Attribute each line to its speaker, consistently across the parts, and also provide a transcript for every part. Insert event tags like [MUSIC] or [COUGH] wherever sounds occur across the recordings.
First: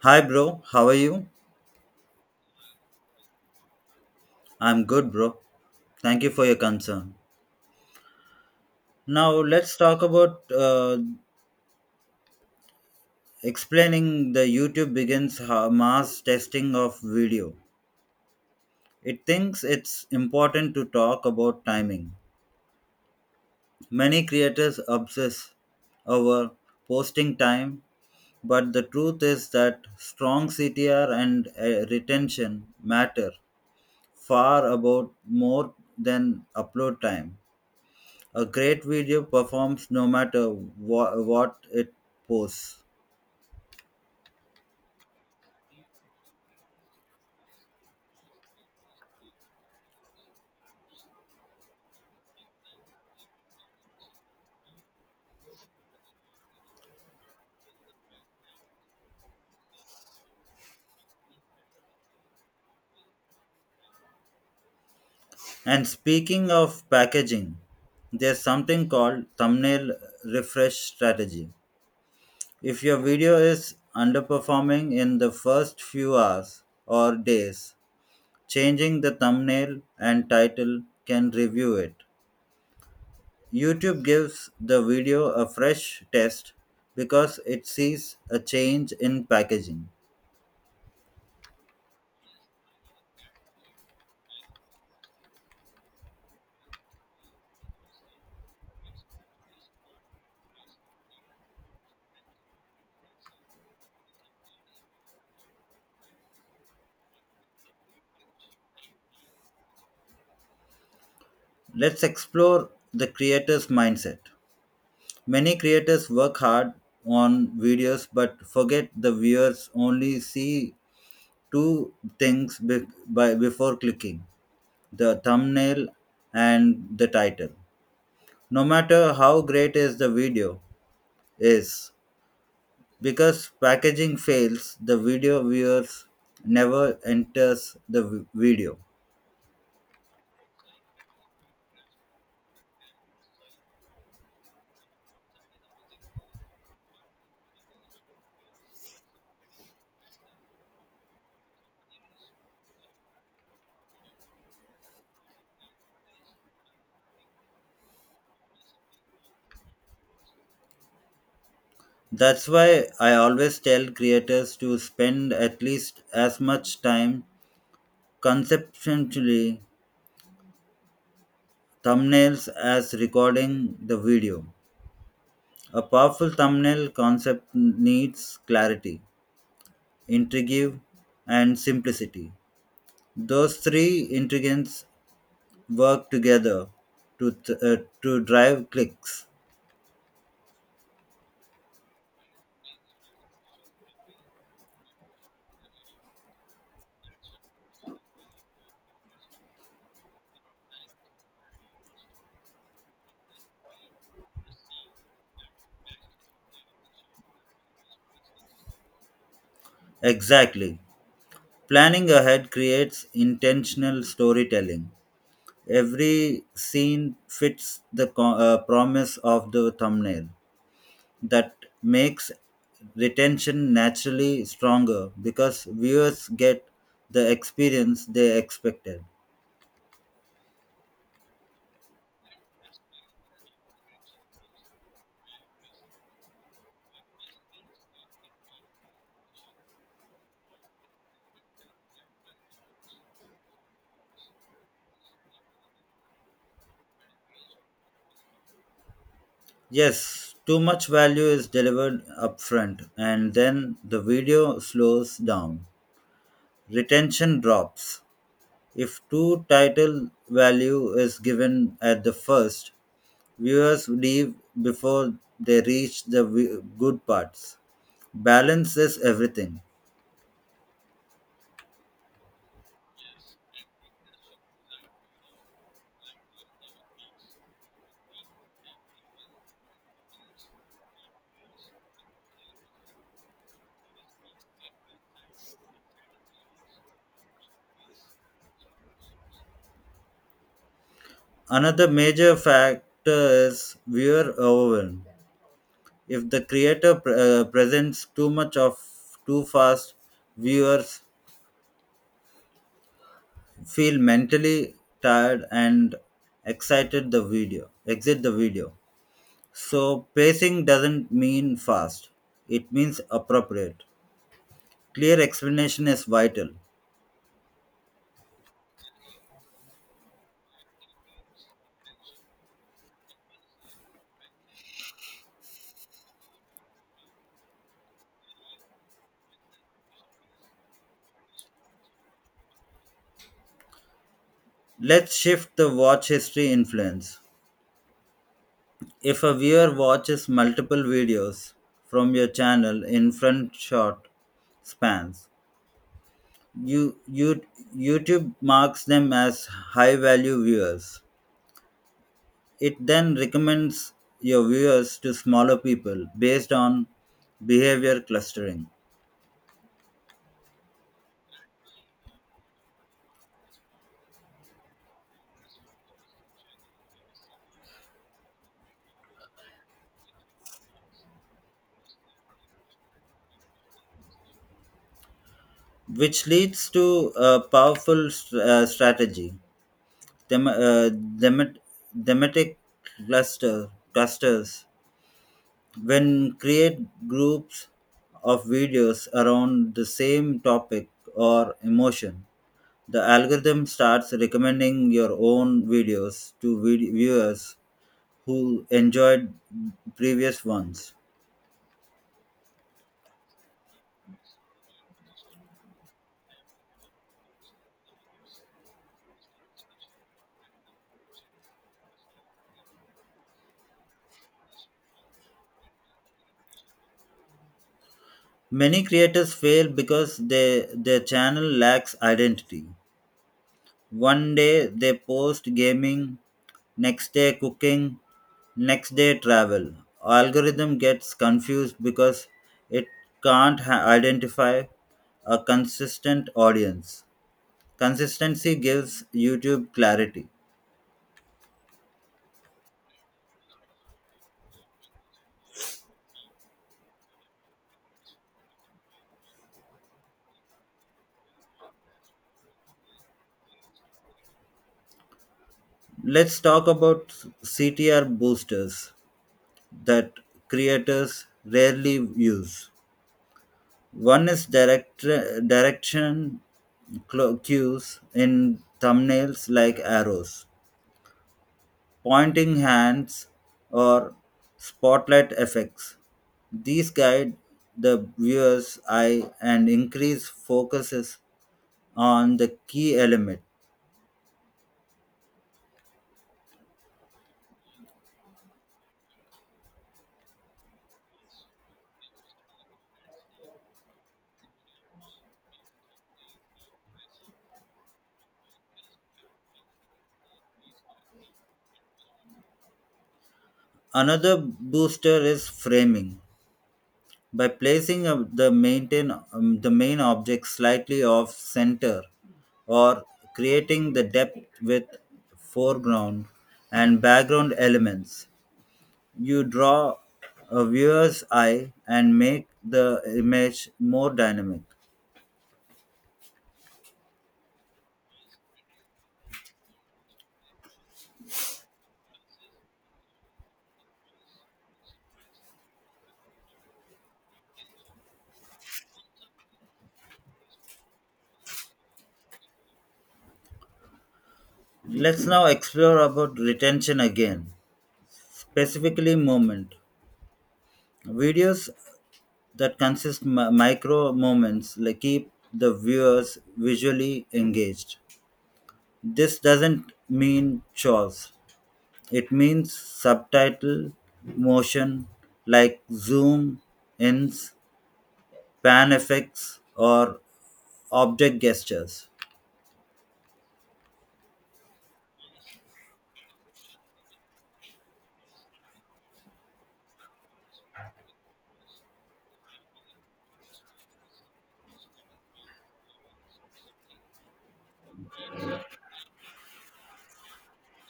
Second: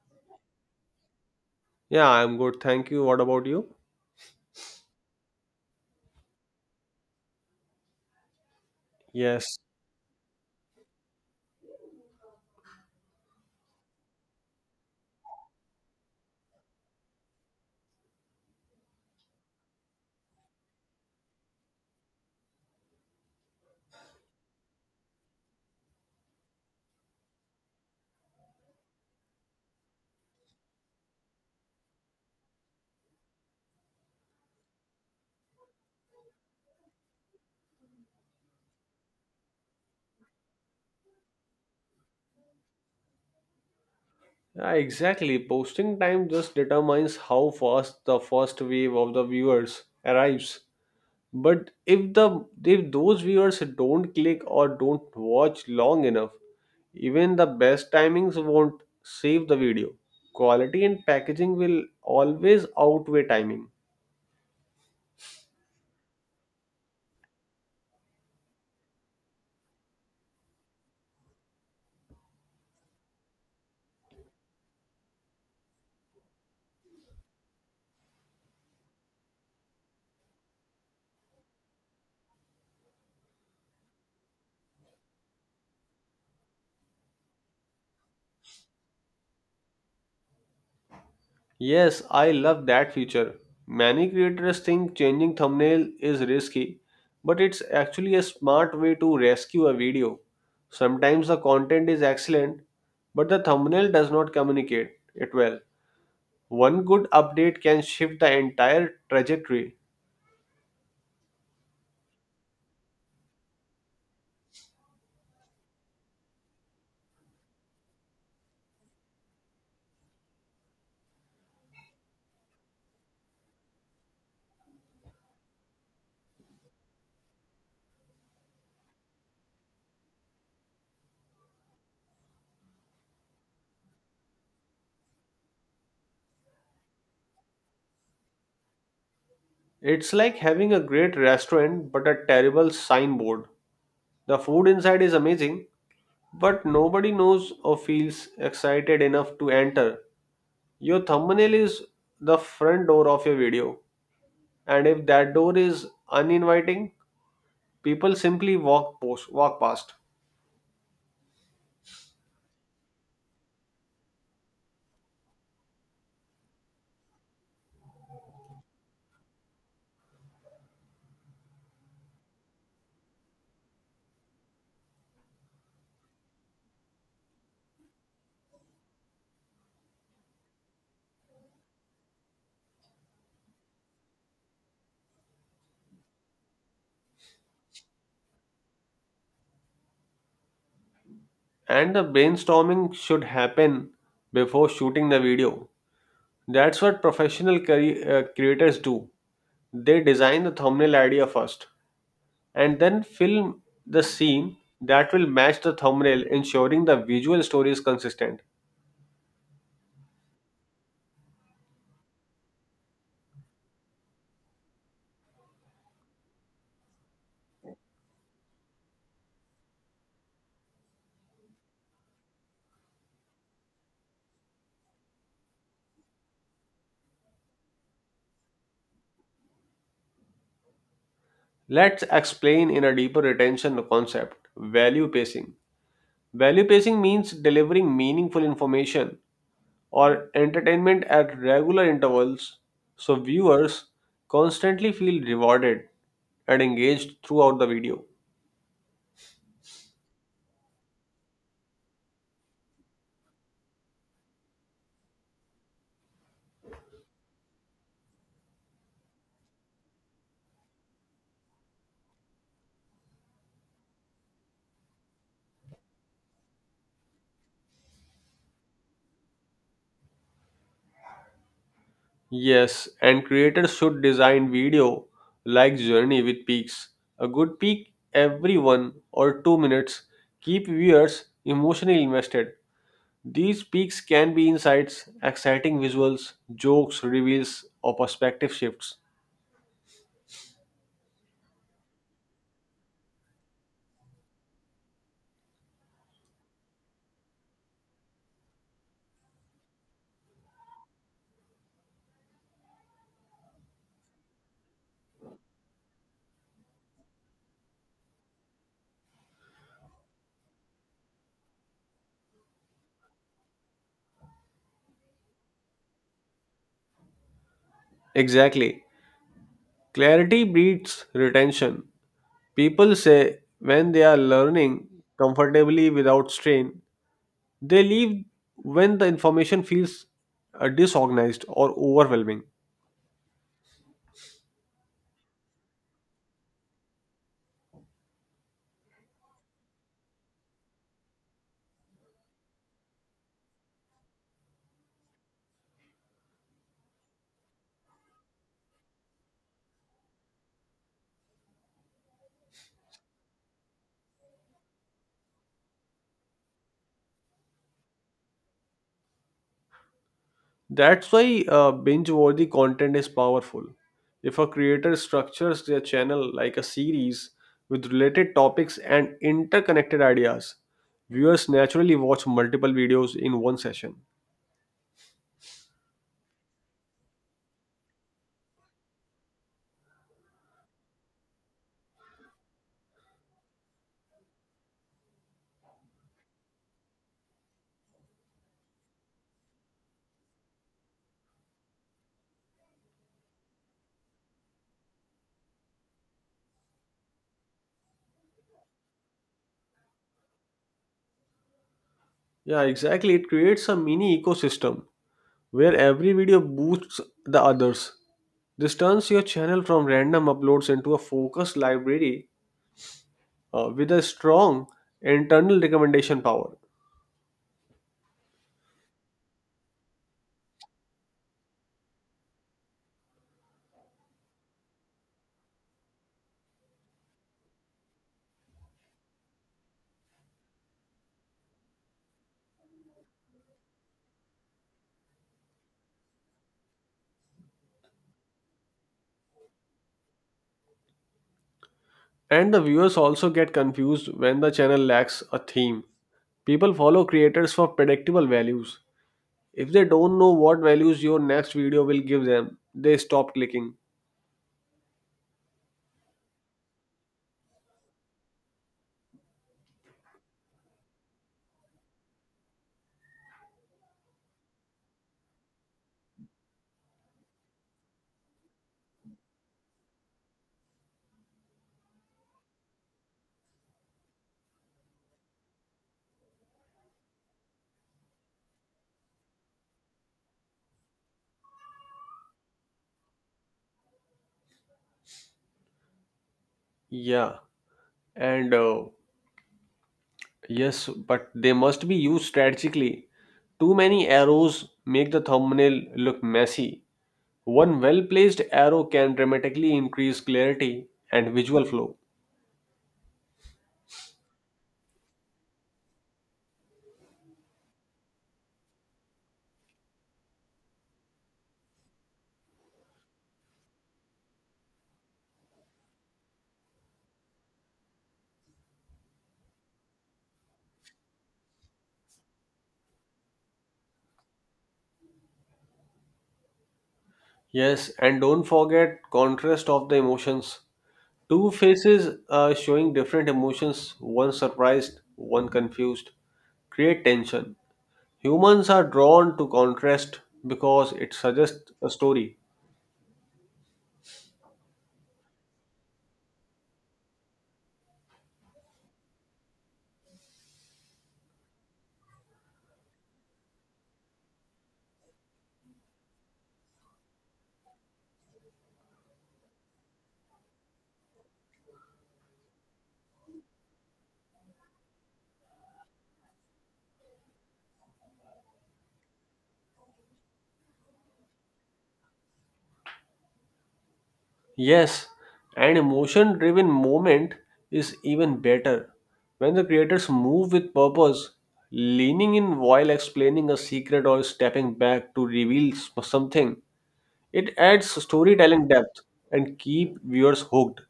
Speaker 1: Hi, bro. How are you?
Speaker 2: Yeah, I'm good. Thank you. What about you?
Speaker 1: I'm good, bro. Thank you for your concern. Now,
Speaker 2: Yes,
Speaker 1: let's talk about explaining the YouTube begins mass testing of video. It thinks it's important to talk about timing. Many creators obsess over posting time, but the truth is that strong CTR and retention matter far about more than upload time. A great video performs no matter what it posts.
Speaker 2: yeah, exactly. Posting time just determines how fast the first wave of the viewers arrives. But if those viewers don't click or don't watch long enough, even the best timings won't save the video. Quality and packaging will always outweigh timing.
Speaker 1: And speaking of packaging, there's something called thumbnail refresh strategy. If your video is underperforming in the first few hours or days, changing the thumbnail and title can review it. YouTube gives the video a fresh test because it sees a change in packaging.
Speaker 2: Yes, I love that feature. Many creators think changing thumbnail is risky, but it's actually a smart way to rescue a video. Sometimes the content is excellent, but the thumbnail does not communicate it well. One good update can shift the entire trajectory.
Speaker 1: Let's explore the creator's mindset. Many creators work hard on videos but forget the viewers only see two things before clicking the thumbnail and the title. No matter how great is the video is because packaging fails the video viewers never enters the video.
Speaker 2: It's like having a great restaurant but a terrible signboard. The food inside is amazing, but nobody knows or feels excited enough to enter. Your thumbnail is the front door of your video, and if that door is uninviting, people simply walk past.
Speaker 1: That's why I always tell creators to spend at least as much time conceptually thumbnails as recording the video. A powerful thumbnail concept needs clarity, intrigue, and simplicity. Those three ingredients work together to drive clicks.
Speaker 2: And the brainstorming should happen before shooting the video. That's what professional creators do. They design the thumbnail idea first and then film the scene that will match the thumbnail, ensuring the visual story is consistent.
Speaker 1: Exactly. Planning ahead creates intentional storytelling. Every scene fits the promise of the thumbnail. That makes retention naturally stronger because viewers get the experience they expected.
Speaker 2: Let's explain in a deeper retention the concept value pacing. Value pacing means delivering meaningful information or entertainment at regular intervals so viewers constantly feel rewarded and engaged throughout the video.
Speaker 1: Yes, too much value is delivered upfront and then the video slows down. Retention drops. If too title value is given at the first, viewers leave before they reach the good parts. Balance is everything.
Speaker 2: Yes, and creators should design video like Journey with peaks. A good peak every 1 or 2 minutes keep viewers emotionally invested. These peaks can be insights, exciting visuals, jokes, reveals, or perspective shifts.
Speaker 1: Another major factor is viewer overwhelm. If the creator presents too much of too fast, viewers feel mentally tired and excited the video exit the video. So pacing doesn't mean fast. It means appropriate. Clear explanation is vital.
Speaker 2: Exactly. Clarity breeds retention. People say when they are learning comfortably without strain, they leave when the information feels disorganized or overwhelming.
Speaker 1: Let's shift the watch history influence. If a viewer watches multiple videos from your channel in front short spans, you, you, YouTube marks them as high value viewers. It then recommends your viewers to smaller people based on behavior clustering,
Speaker 2: That's why binge worthy content is powerful. If a creator structures their channel like a series with related topics and interconnected ideas, viewers naturally watch multiple videos in one session.
Speaker 1: which leads to a powerful strategy. Them, uh, themet- thematic clusters when create groups of videos around the same topic or emotion the algorithm starts recommending your own videos to viewers who enjoyed previous ones.
Speaker 2: Yeah, exactly. It creates a mini ecosystem where every video boosts the others. This turns your channel from random uploads into a focused library with a strong internal recommendation power.
Speaker 1: Many creators fail because their channel lacks identity. One day they post gaming, next day cooking, next day travel. Algorithm gets confused because it can't identify a consistent audience. Consistency gives YouTube clarity.
Speaker 2: And the viewers also get confused when the channel lacks a theme. People follow creators for predictable values. If they don't know what values your next video will give them, they stop clicking.
Speaker 1: Let's talk about CTR boosters that creators rarely use. One is direction cues in thumbnails like arrows, pointing hands, or spotlight effects. These guide the viewer's eye and increase focuses on the key element.
Speaker 2: Yeah, and yes, but they must be used strategically. Too many arrows make the thumbnail look messy. One well placed arrow can dramatically increase clarity and visual flow.
Speaker 1: Another booster is framing. By placing the main object slightly off center or creating the depth with foreground and background elements, you draw a viewer's eye and make the image more dynamic.
Speaker 2: Yes, and don't forget contrast of the emotions. Two faces showing different emotions, one surprised, one confused, create tension. Humans are drawn to contrast because it suggests a story.
Speaker 1: Let's now explore about retention again, specifically moment. Videos that consist micro moments like keep the viewers visually engaged. This doesn't mean chores. It means subtitle motion like zoom, ins, pan effects or object gestures.
Speaker 2: Yes, an emotion driven moment is even better when the creators move with purpose, leaning in while explaining a secret or stepping back to reveal something. It adds storytelling depth and keep viewers hooked.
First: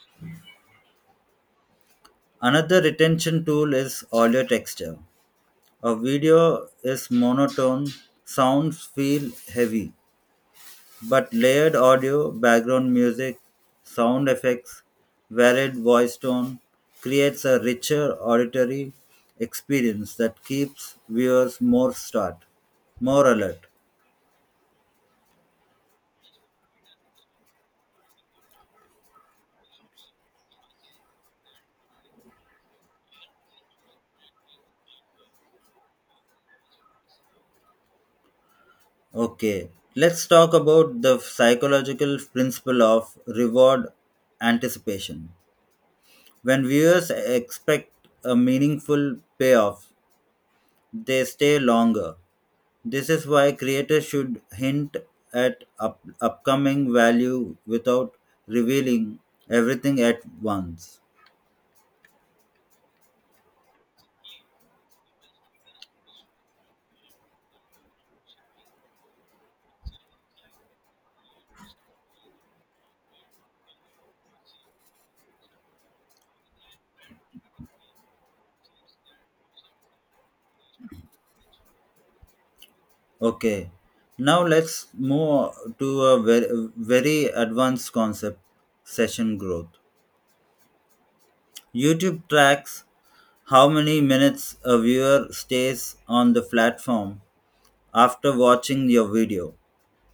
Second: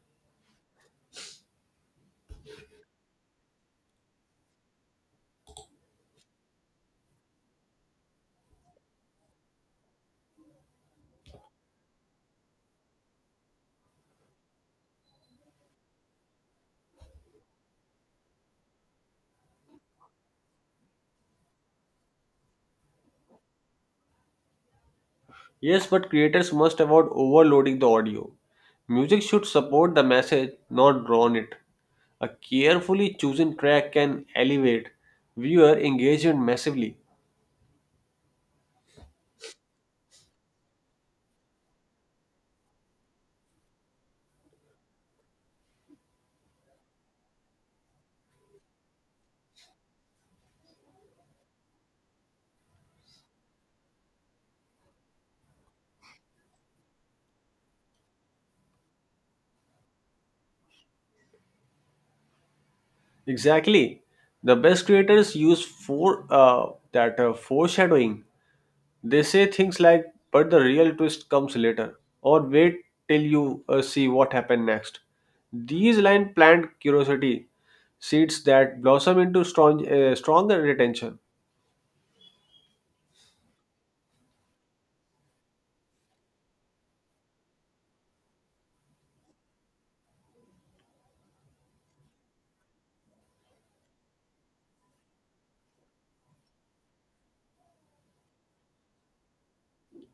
Speaker 1: Another retention tool is audio texture. A video is monotone, sounds feel heavy, but layered audio, background music, sound effects, varied voice tone creates a richer auditory experience that keeps viewers more alert.
Speaker 2: Yes, but creators must avoid overloading the audio. Music should support the message, not drown it. A carefully chosen track can elevate viewer engagement massively.
Speaker 1: Okay, let's talk about the psychological principle of reward anticipation. When viewers expect a meaningful payoff, they stay longer. This is why creators should hint at upcoming value without revealing everything at once.
Speaker 2: Exactly. The best creators use foreshadowing. They say things like, "But the real twist comes later," or "Wait till you see what happened next." These line plant curiosity seeds that blossom into stronger retention.
Speaker 1: Okay, now let's move to a very advanced concept session growth. YouTube tracks how many minutes a viewer stays on the platform after watching your video.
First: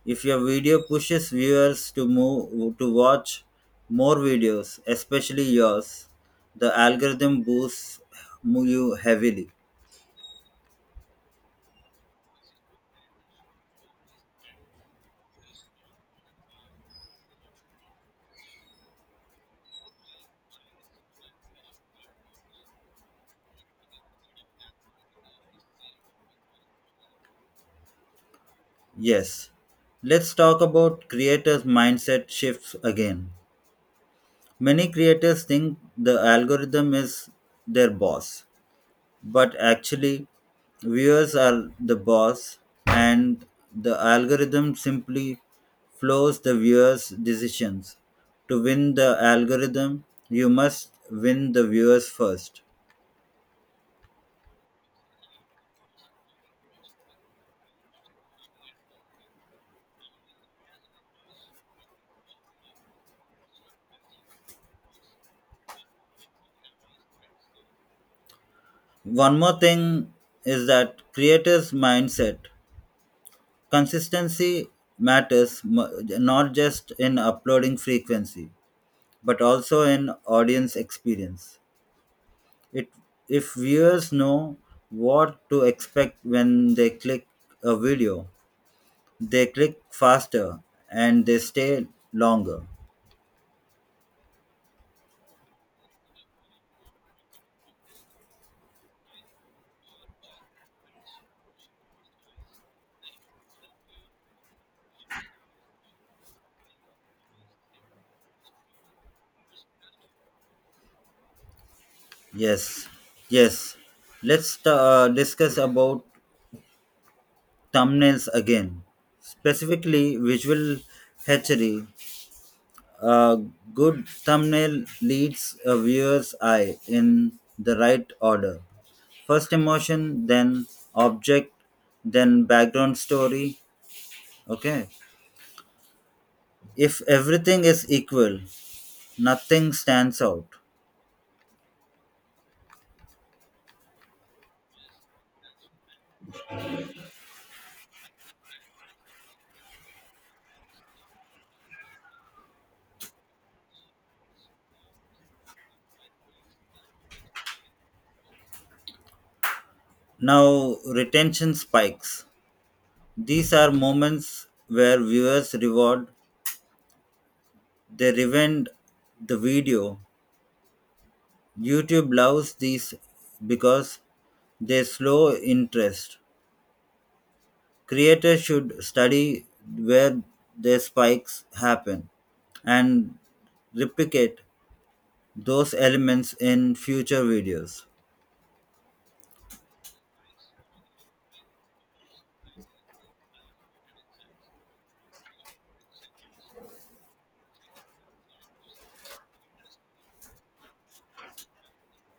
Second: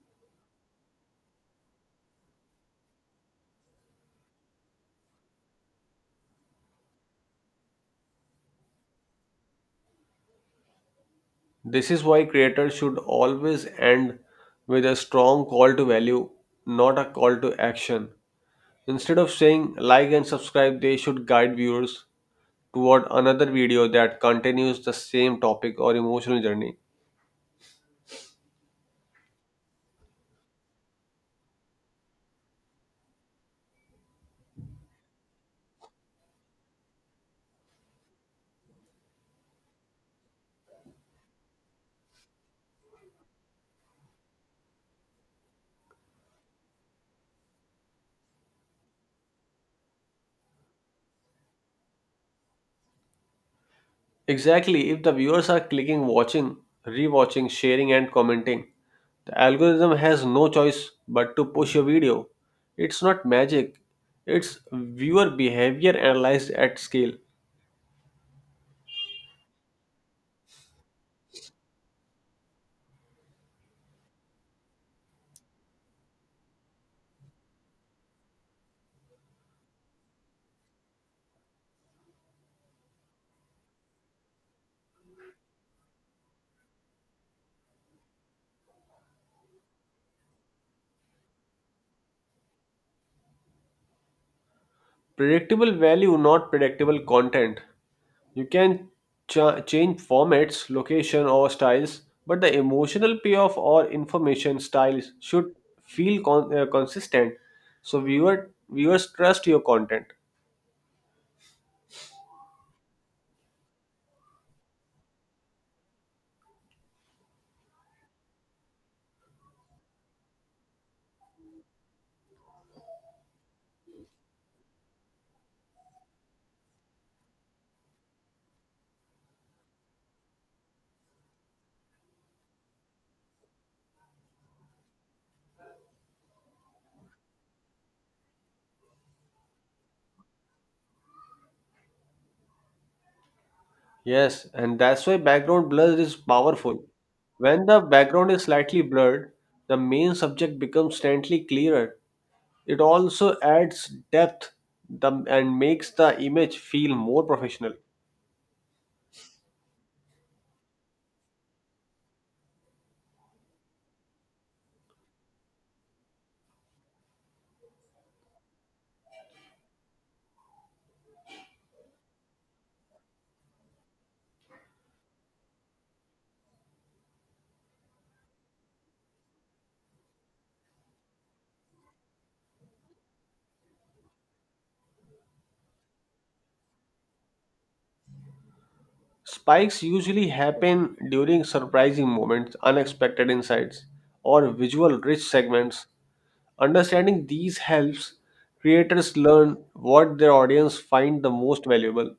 Speaker 1: If your video pushes viewers to move to watch more videos, especially yours, the algorithm boosts you heavily.
Speaker 2: This is why creators should always end with a strong call to value, not a call to action. Instead of saying like and subscribe, they should guide viewers toward another video that continues the same topic or emotional journey.
Speaker 1: Yes. Let's talk about creators' mindset shifts again. Many creators think the algorithm is their boss, but actually viewers are the boss and the algorithm simply flows the viewers decisions. To win the algorithm you must win the viewers first.
Speaker 2: Exactly, if the viewers are clicking, watching, rewatching, sharing, and commenting, the algorithm has no choice but to push your video. It's not magic, it's viewer behavior analyzed at scale.
Speaker 1: One more thing is that creators mindset consistency matters not just in uploading frequency but also in audience experience. It if viewers know what to expect when they click a video, they click faster and they stay longer.
Speaker 2: Predictable value, not predictable content. You can change formats, location, or styles, but the emotional payoff or information styles should feel consistent so viewers trust your content.
Speaker 1: Yes, yes. Let's discuss about thumbnails again. Specifically, visual hatchery. A good thumbnail leads a viewer's eye in the right order. First emotion, then object, then background story. Okay, if everything is equal, nothing stands out.
Speaker 2: Yes, and that's why background blur is powerful. When the background is slightly blurred, the main subject becomes slightly clearer. It also adds depth and makes the image feel more professional.
Speaker 1: Now, retention spikes. These are moments where viewers reward, they revenge the video. YouTube loves these because they slow interest. Creators should study where their spikes happen and replicate those elements in future videos.
Speaker 2: Spikes usually happen during surprising moments, unexpected insights, or visual rich segments. Understanding these helps creators learn what their audience find the most valuable.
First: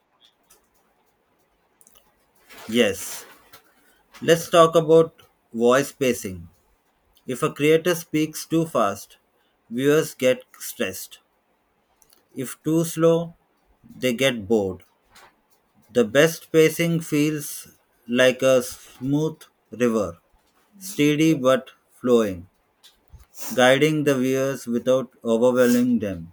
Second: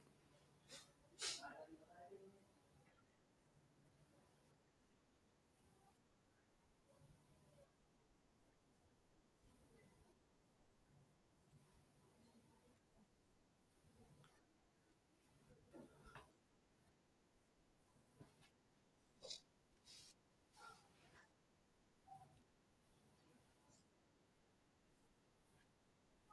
Speaker 1: Yes, let's talk about voice spacing. If a creator speaks too fast, viewers get stressed. If too slow, they get bored. The best pacing feels like a smooth river, steady but flowing, guiding the viewers without overwhelming them.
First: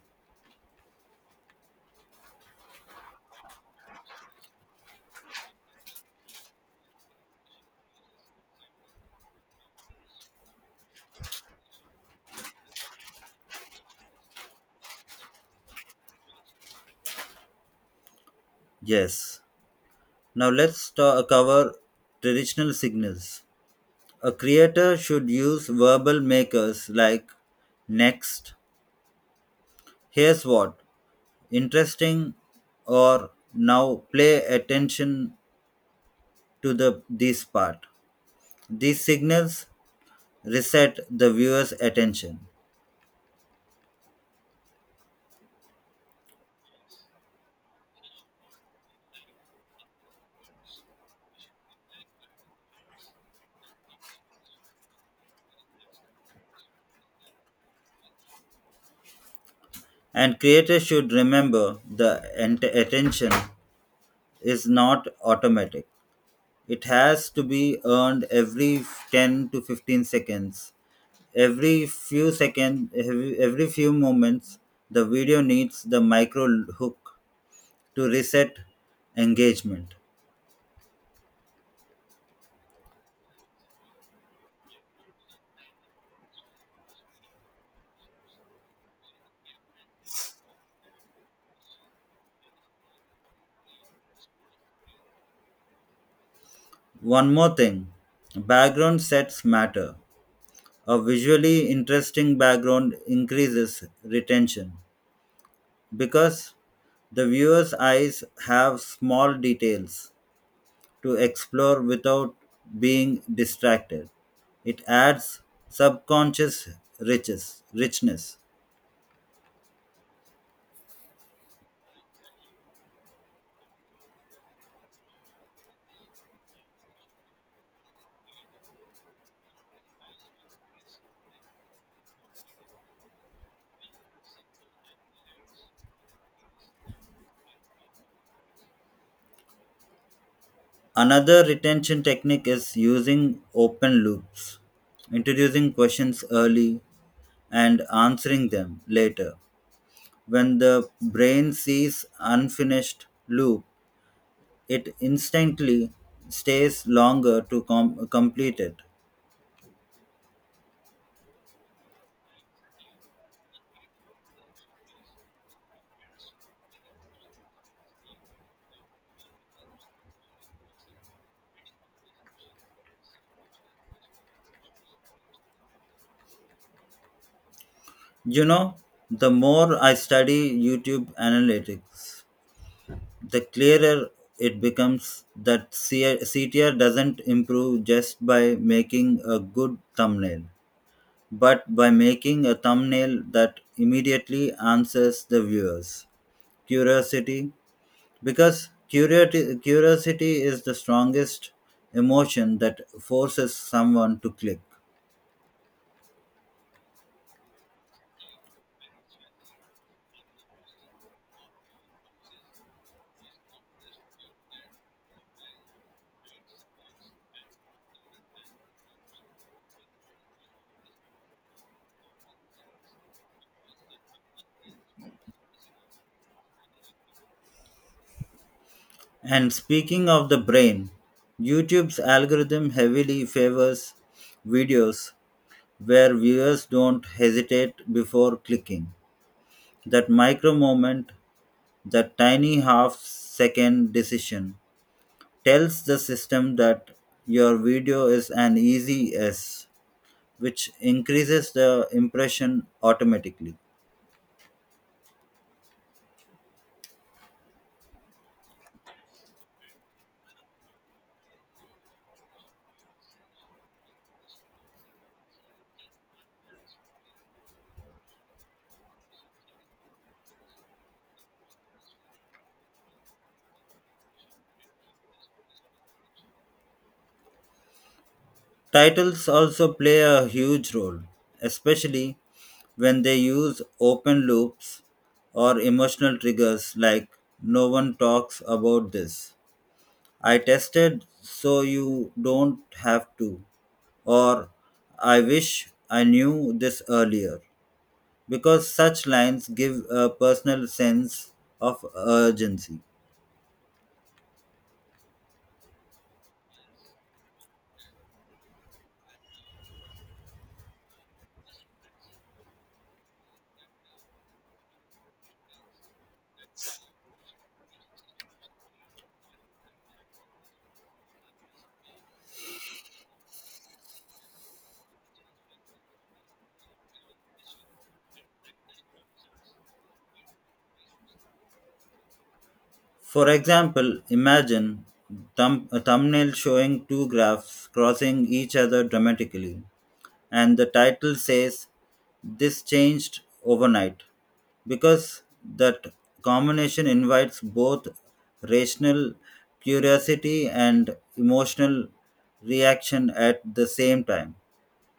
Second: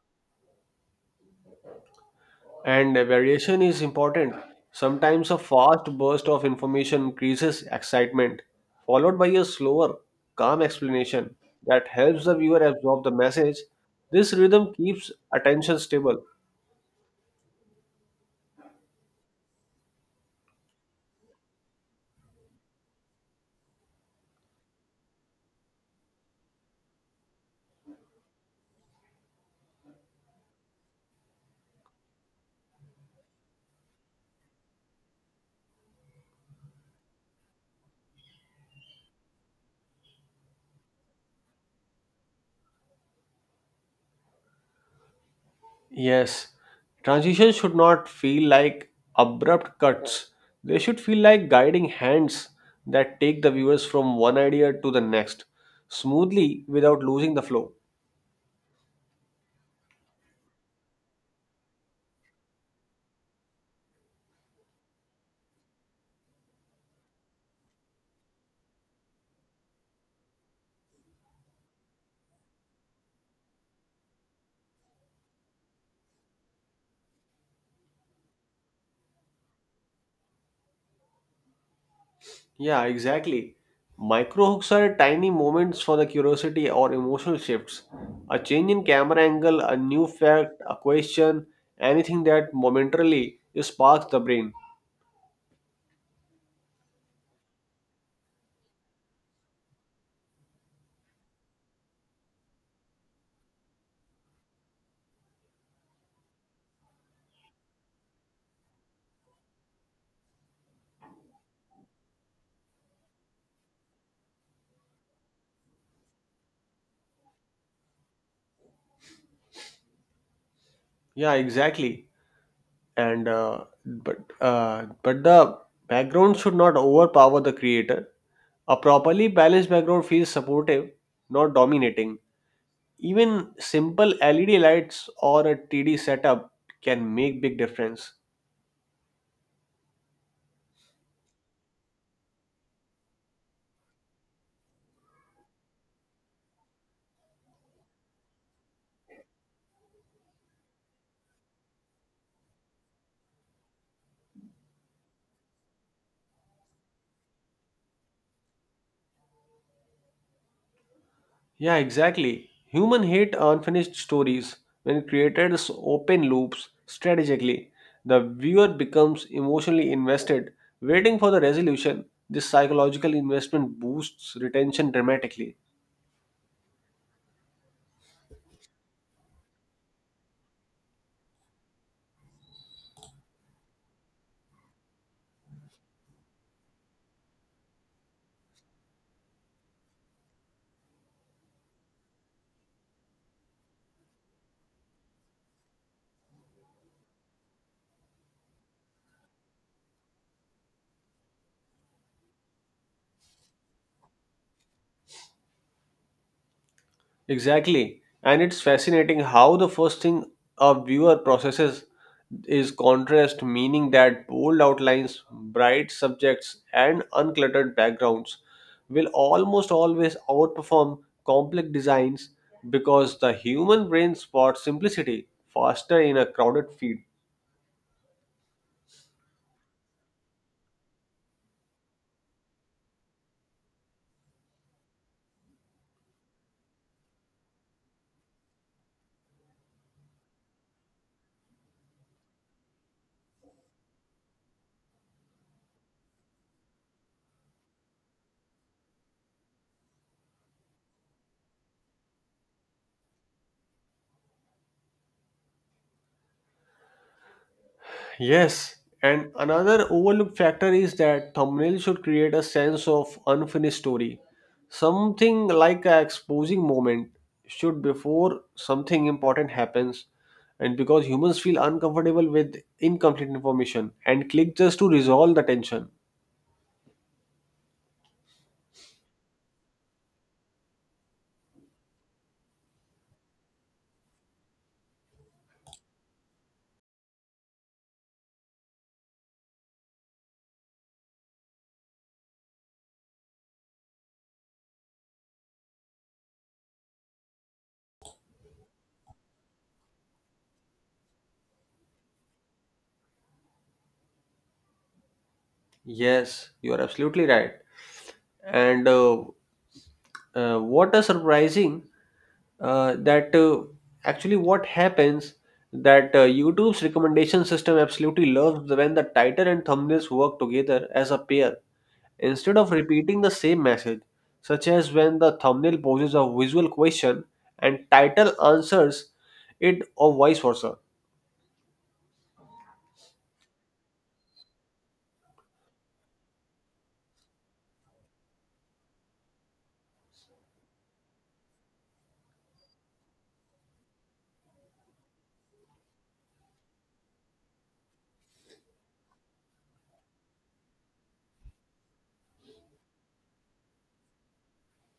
Speaker 2: And variation is important. Sometimes a fast burst of information increases excitement, followed by a slower, calm explanation that helps the viewer absorb the message. This rhythm keeps attention stable.
Speaker 1: Yes. Now let's cover traditional signals. A creator should use verbal makers like next, here's what, interesting or now play attention to the this part. These signals reset the viewer's attention.
Speaker 2: Yes, transitions should not feel like abrupt cuts. They should feel like guiding hands that take the viewers from one idea to the next, smoothly without losing the flow.
Speaker 1: And creators should remember the attention is not automatic, it has to be earned every 10 to 15 seconds, every few seconds, every few moments the video needs the micro hook to reset engagement.
Speaker 2: Yeah, exactly. Micro hooks are tiny moments for the curiosity or emotional shifts. A change in camera angle, a new fact, a question, anything that momentarily sparks the brain.
Speaker 1: One more thing, background sets matter. A visually interesting background increases retention because the viewer's eyes have small details to explore without being distracted. It adds subconscious richness.
Speaker 2: Yeah, exactly. and but the background should not overpower the creator. A properly balanced background feels supportive, not dominating. Even simple LED lights or a 3D setup can make big difference.
Speaker 1: Another retention technique is using open loops, introducing questions early and answering them later. When the brain sees unfinished loop, it instantly stays longer to complete it.
Speaker 2: Yeah, exactly. Human hate unfinished stories. When creators open loops strategically, the viewer becomes emotionally invested, waiting for the resolution. This psychological investment boosts retention dramatically.
Speaker 1: You know, the more I study YouTube analytics, the clearer it becomes that CTR doesn't improve just by making a good thumbnail, but by making a thumbnail that immediately answers the viewers curiosity, because curiosity is the strongest emotion that forces someone to click.
Speaker 2: Exactly. And it's fascinating how the first thing a viewer processes is contrast, meaning that bold outlines, bright subjects, and uncluttered backgrounds will almost always outperform complex designs because the human brain spots simplicity faster in a crowded feed.
Speaker 1: And speaking of the brain, YouTube's algorithm heavily favors videos where viewers don't hesitate before clicking. That micro moment, that tiny half second decision, tells the system that your video is an easy yes, which increases the impression automatically.
Speaker 2: Yes, and another overlooked factor is that thumbnail should create a sense of unfinished story. Something like a exposing moment should before something important happens, and because humans feel uncomfortable with incomplete information and click just to resolve the tension.
Speaker 1: Titles also play a huge role, especially when they use open loops or emotional triggers like no one talks about this. I tested so you don't have to, or I wish I knew this earlier, because such lines give a personal sense of urgency.
Speaker 2: Yes, you are absolutely right. And What is surprising that actually what happens that YouTube's recommendation system absolutely loves when the title and thumbnails work together as a pair instead of repeating the same message, such as when the thumbnail poses a visual question and title answers it or vice versa.
Speaker 1: For example, imagine a thumbnail showing two graphs crossing each other dramatically, and the title says, this changed overnight, because that combination invites both rational curiosity and emotional reaction at the same time.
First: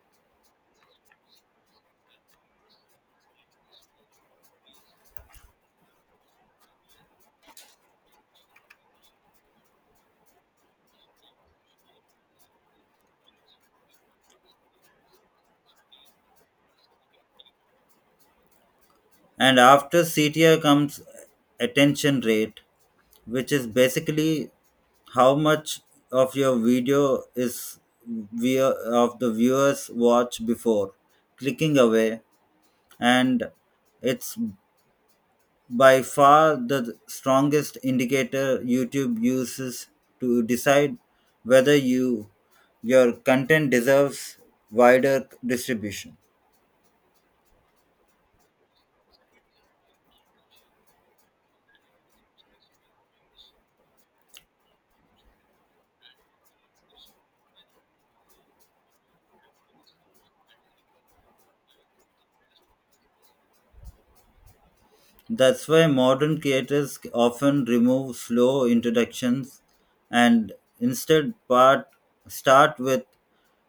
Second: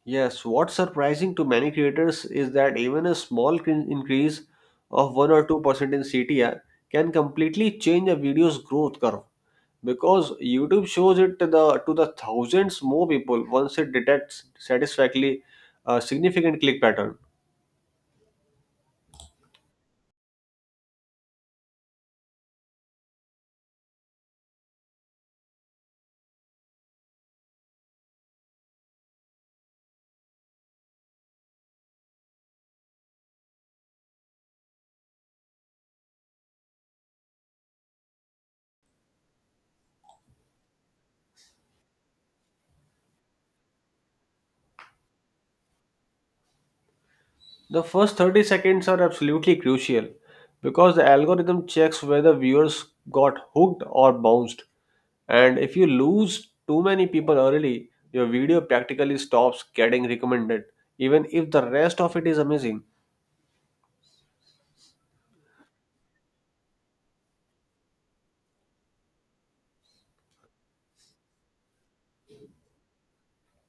Speaker 2: Yes, what's surprising to many creators is that even a small increase of 1 or 2% in CTR can completely change a video's growth curve because YouTube shows it to to the thousands more people once it detects satisfactorily a significant click pattern.
Speaker 1: And after CTR comes attention rate, which is basically how much of your video is view- of the viewers watch before clicking away, and it's by far the strongest indicator YouTube uses to decide whether your content deserves wider distribution.
Speaker 2: The first 30 seconds are absolutely crucial because the algorithm checks whether viewers got hooked or bounced. And if you lose too many people early, your video practically stops getting recommended, even if the rest of it is amazing.
Speaker 1: That's why modern creators often remove slow introductions and instead part start with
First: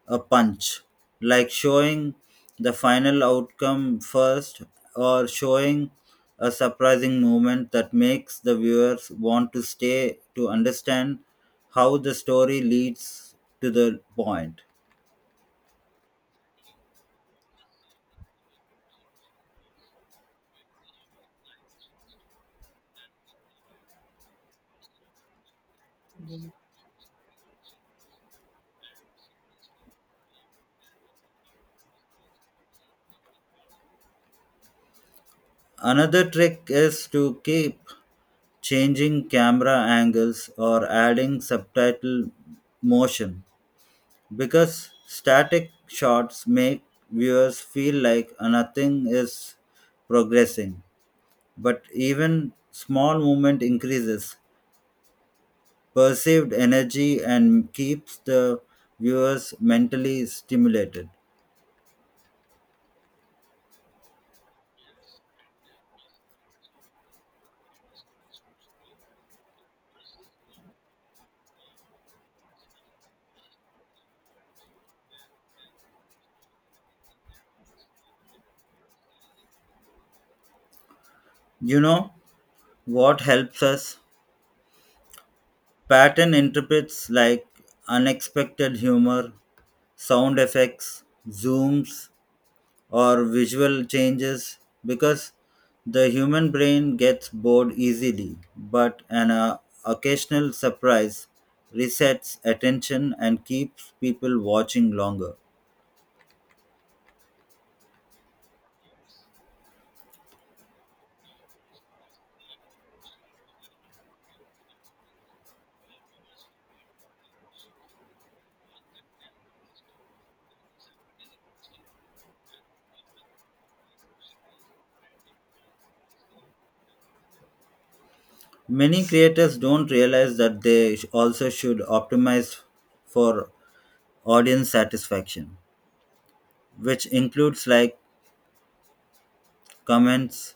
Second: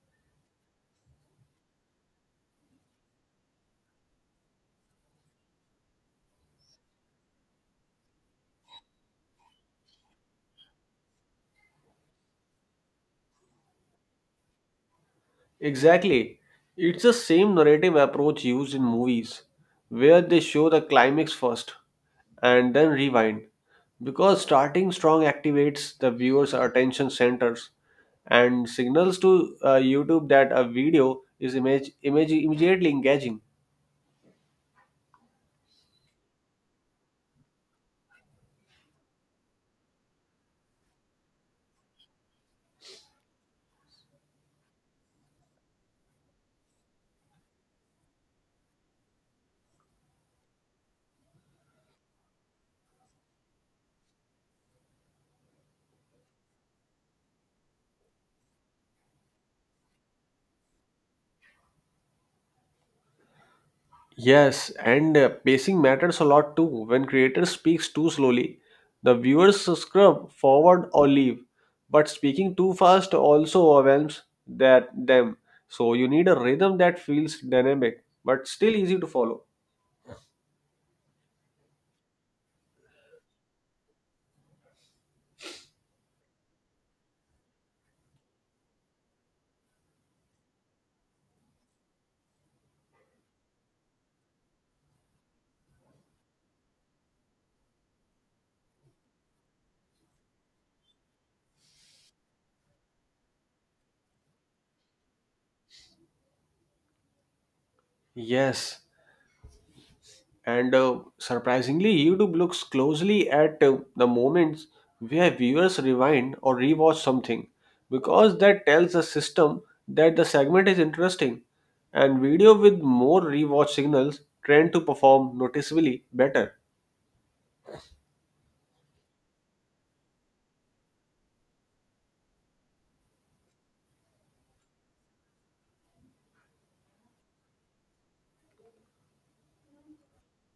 Speaker 1: a punch, like showing the final outcome first or showing a surprising moment that makes the viewers want to stay to understand how the story leads to the point.
Speaker 2: Exactly. It's the same narrative approach used in movies, where they show the climax first and then rewind. Because starting strong activates the viewer's attention centers and signals to YouTube that a video is immediately engaging.
Speaker 1: Another trick is to keep changing camera angles or adding subtitle motion, because static shots make viewers feel like nothing is progressing, but even small movement increases perceived energy and keeps the viewers mentally stimulated.
Speaker 2: Yes, and pacing matters a lot too. When creator speaks too slowly, the viewers scrub forward or leave. But speaking too fast also overwhelms that them. So you need a rhythm that feels dynamic but still easy to follow.
Speaker 1: You know what helps us pattern interprets like unexpected humor, sound effects, zooms or visual changes, because the human brain gets bored easily, but an occasional surprise resets attention and keeps people watching longer.
Speaker 2: Yes, and surprisingly, YouTube looks closely at the moments where viewers rewind or rewatch something because that tells the system that the segment is interesting. And video with more rewatch signals tend to perform noticeably better.
Speaker 1: Many creators don't realize that they also should optimize for audience satisfaction, which includes like comments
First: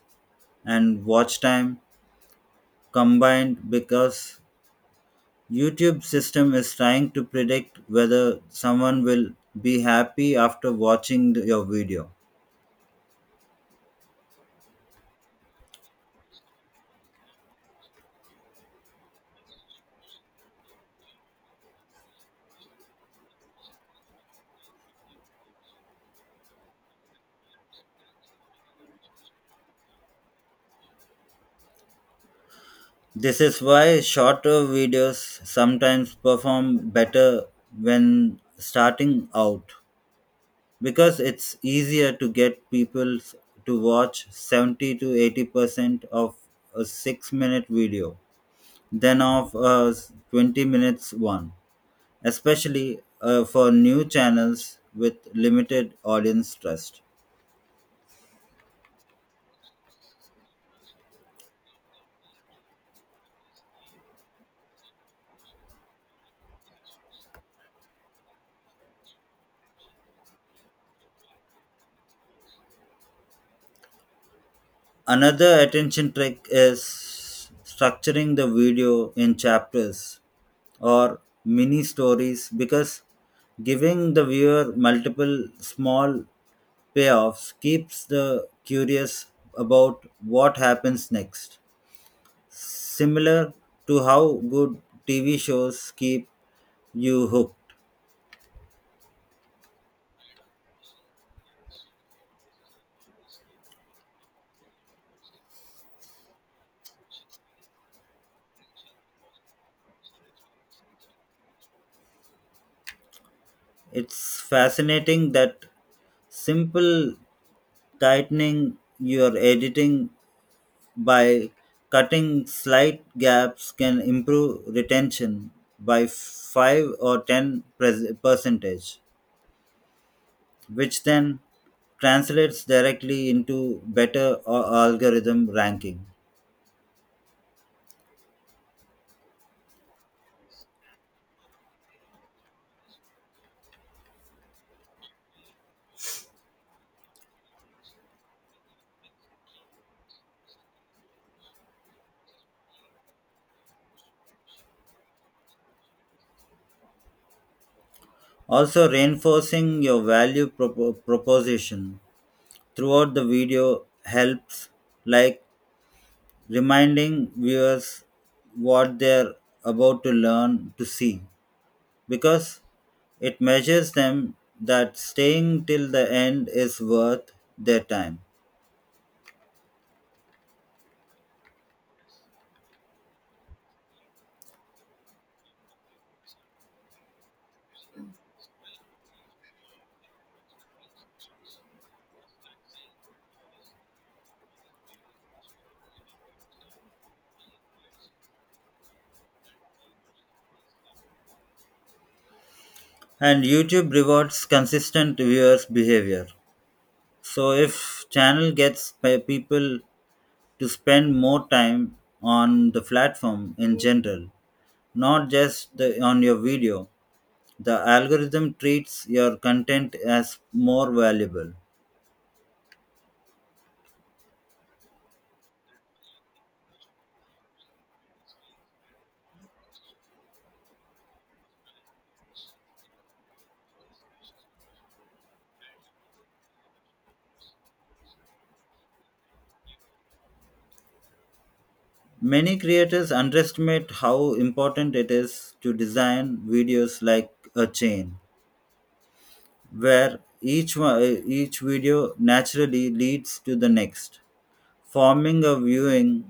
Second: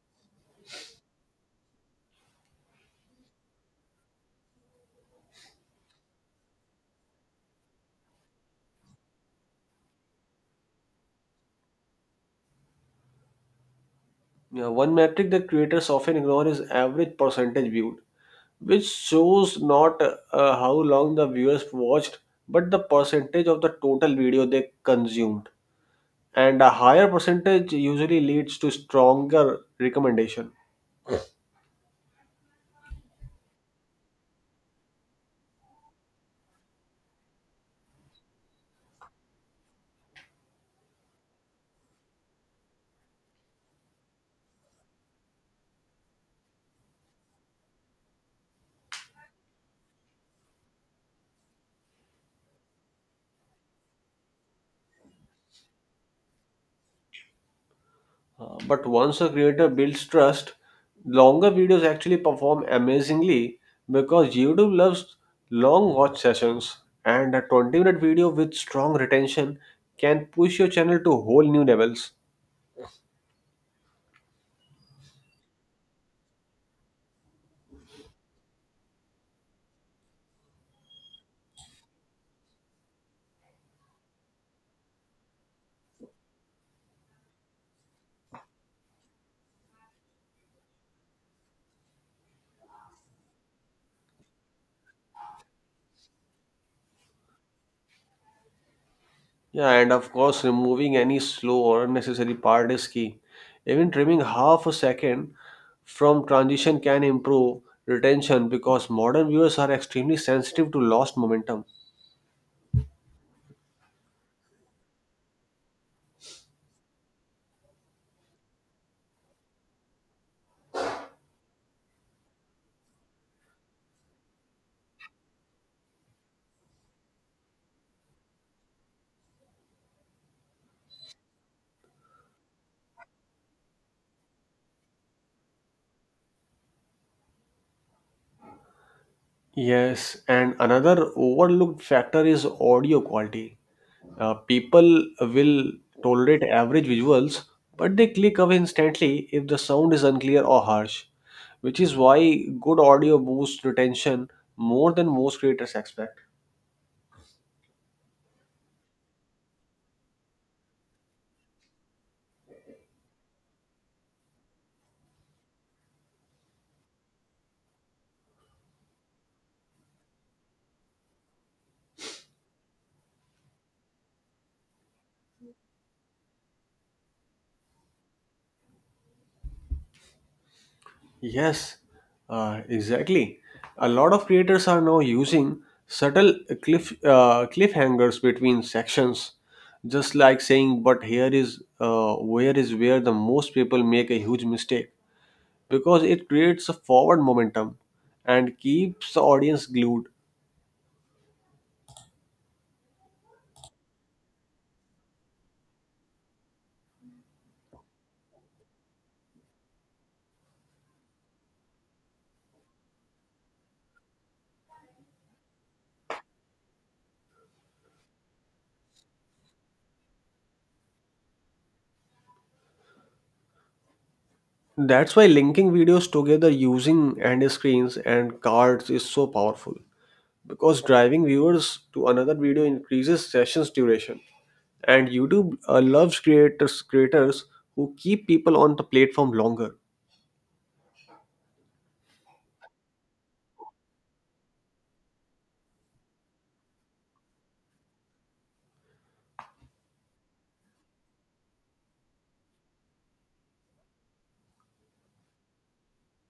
Speaker 1: and watch time combined, because YouTube system is trying to predict whether someone will be happy after watching your video.
Speaker 2: Yeah, one metric that creators often ignore is average percentage viewed, which shows not how long the viewers watched but the percentage of the total video they consumed, and a higher percentage usually leads to stronger recommendation.
Speaker 1: This is why shorter videos sometimes perform better when starting out because it's easier to get people to watch 70 to 80% of a 6-minute video than of a 20 minutes one, especially for new channels with limited audience trust.
Speaker 2: But once a creator builds trust, longer videos actually perform amazingly because YouTube loves long watch sessions, and a 20-minute video with strong retention can push your channel to whole new levels.
Speaker 1: Another attention trick is structuring the video in chapters or mini stories because giving the viewer multiple small payoffs keeps the curious about what happens next. Similar to how good TV shows keep you hooked.
Speaker 2: Yeah, and of course, removing any slow or unnecessary part is key. Even trimming half a second from transition can improve retention because modern viewers are extremely sensitive to lost momentum.
Speaker 1: It's fascinating that simple tightening your editing by cutting slight gaps can improve retention by 5 or 10 percentage, which then translates directly into better algorithm ranking.
Speaker 2: Yes, and another overlooked factor is audio quality. People will tolerate average visuals, but they click away instantly if the sound is unclear or harsh, which is why good audio boosts retention more than most creators expect.
Speaker 1: Also reinforcing your value proposition throughout the video helps, like reminding viewers what they're about to learn to see, because it measures them that staying till the end is worth their time.
Speaker 2: Yes, exactly. A lot of creators are now using subtle cliffhangers between sections, just like saying, "But here is where the most people make a huge mistake," because it creates a forward momentum and keeps the audience glued.
Speaker 1: And YouTube rewards consistent viewers' behavior. So if channel gets people to spend more time on the platform in general, not just on your video, the algorithm treats your content as more valuable.
Speaker 2: That's why linking videos together using end screens and cards is so powerful, because driving viewers to another video increases sessions duration and youtube loves creators who keep people on the platform longer.
Speaker 1: Many creators underestimate how important it is to design videos like a chain, where each video naturally leads to the next, forming a viewing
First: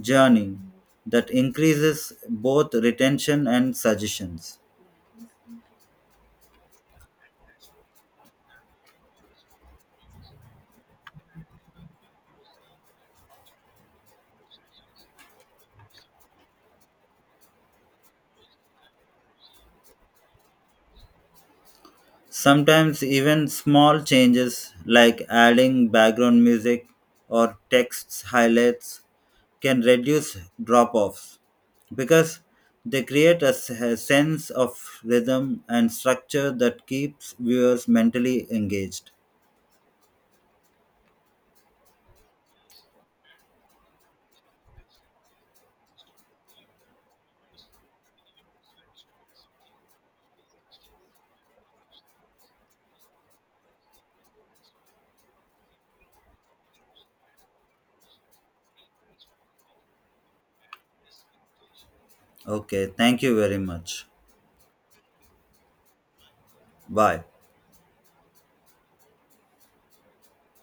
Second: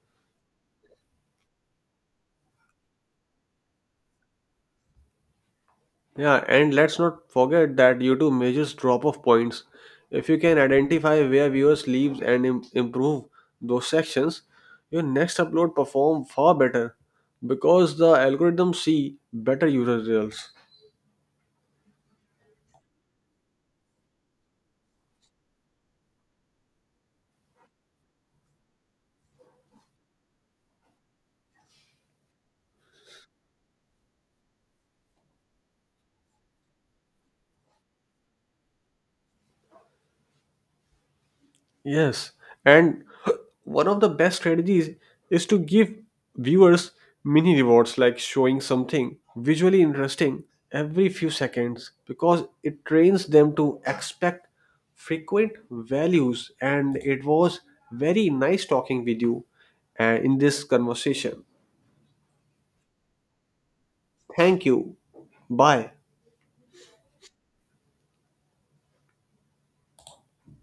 Speaker 1: journey that increases both retention and suggestions.
Speaker 2: Yeah, and let's not forget that youtube measures drop off points. If you can identify where viewers leave and improve those sections, your next upload perform far better because the algorithms see better user results.
Speaker 1: Sometimes even small changes like adding background music or text highlights can reduce drop offs because they create a sense of rhythm and structure that keeps viewers mentally engaged.
Speaker 2: Yes, and [CLEARS THROAT] one of the best strategies is to give viewers mini rewards like showing something visually interesting every few seconds because it trains them to expect frequent values. And it was very nice talking with you in this conversation.
Speaker 1: Okay, thank you very much.
Speaker 2: Thank you. Bye.
Speaker 1: Bye.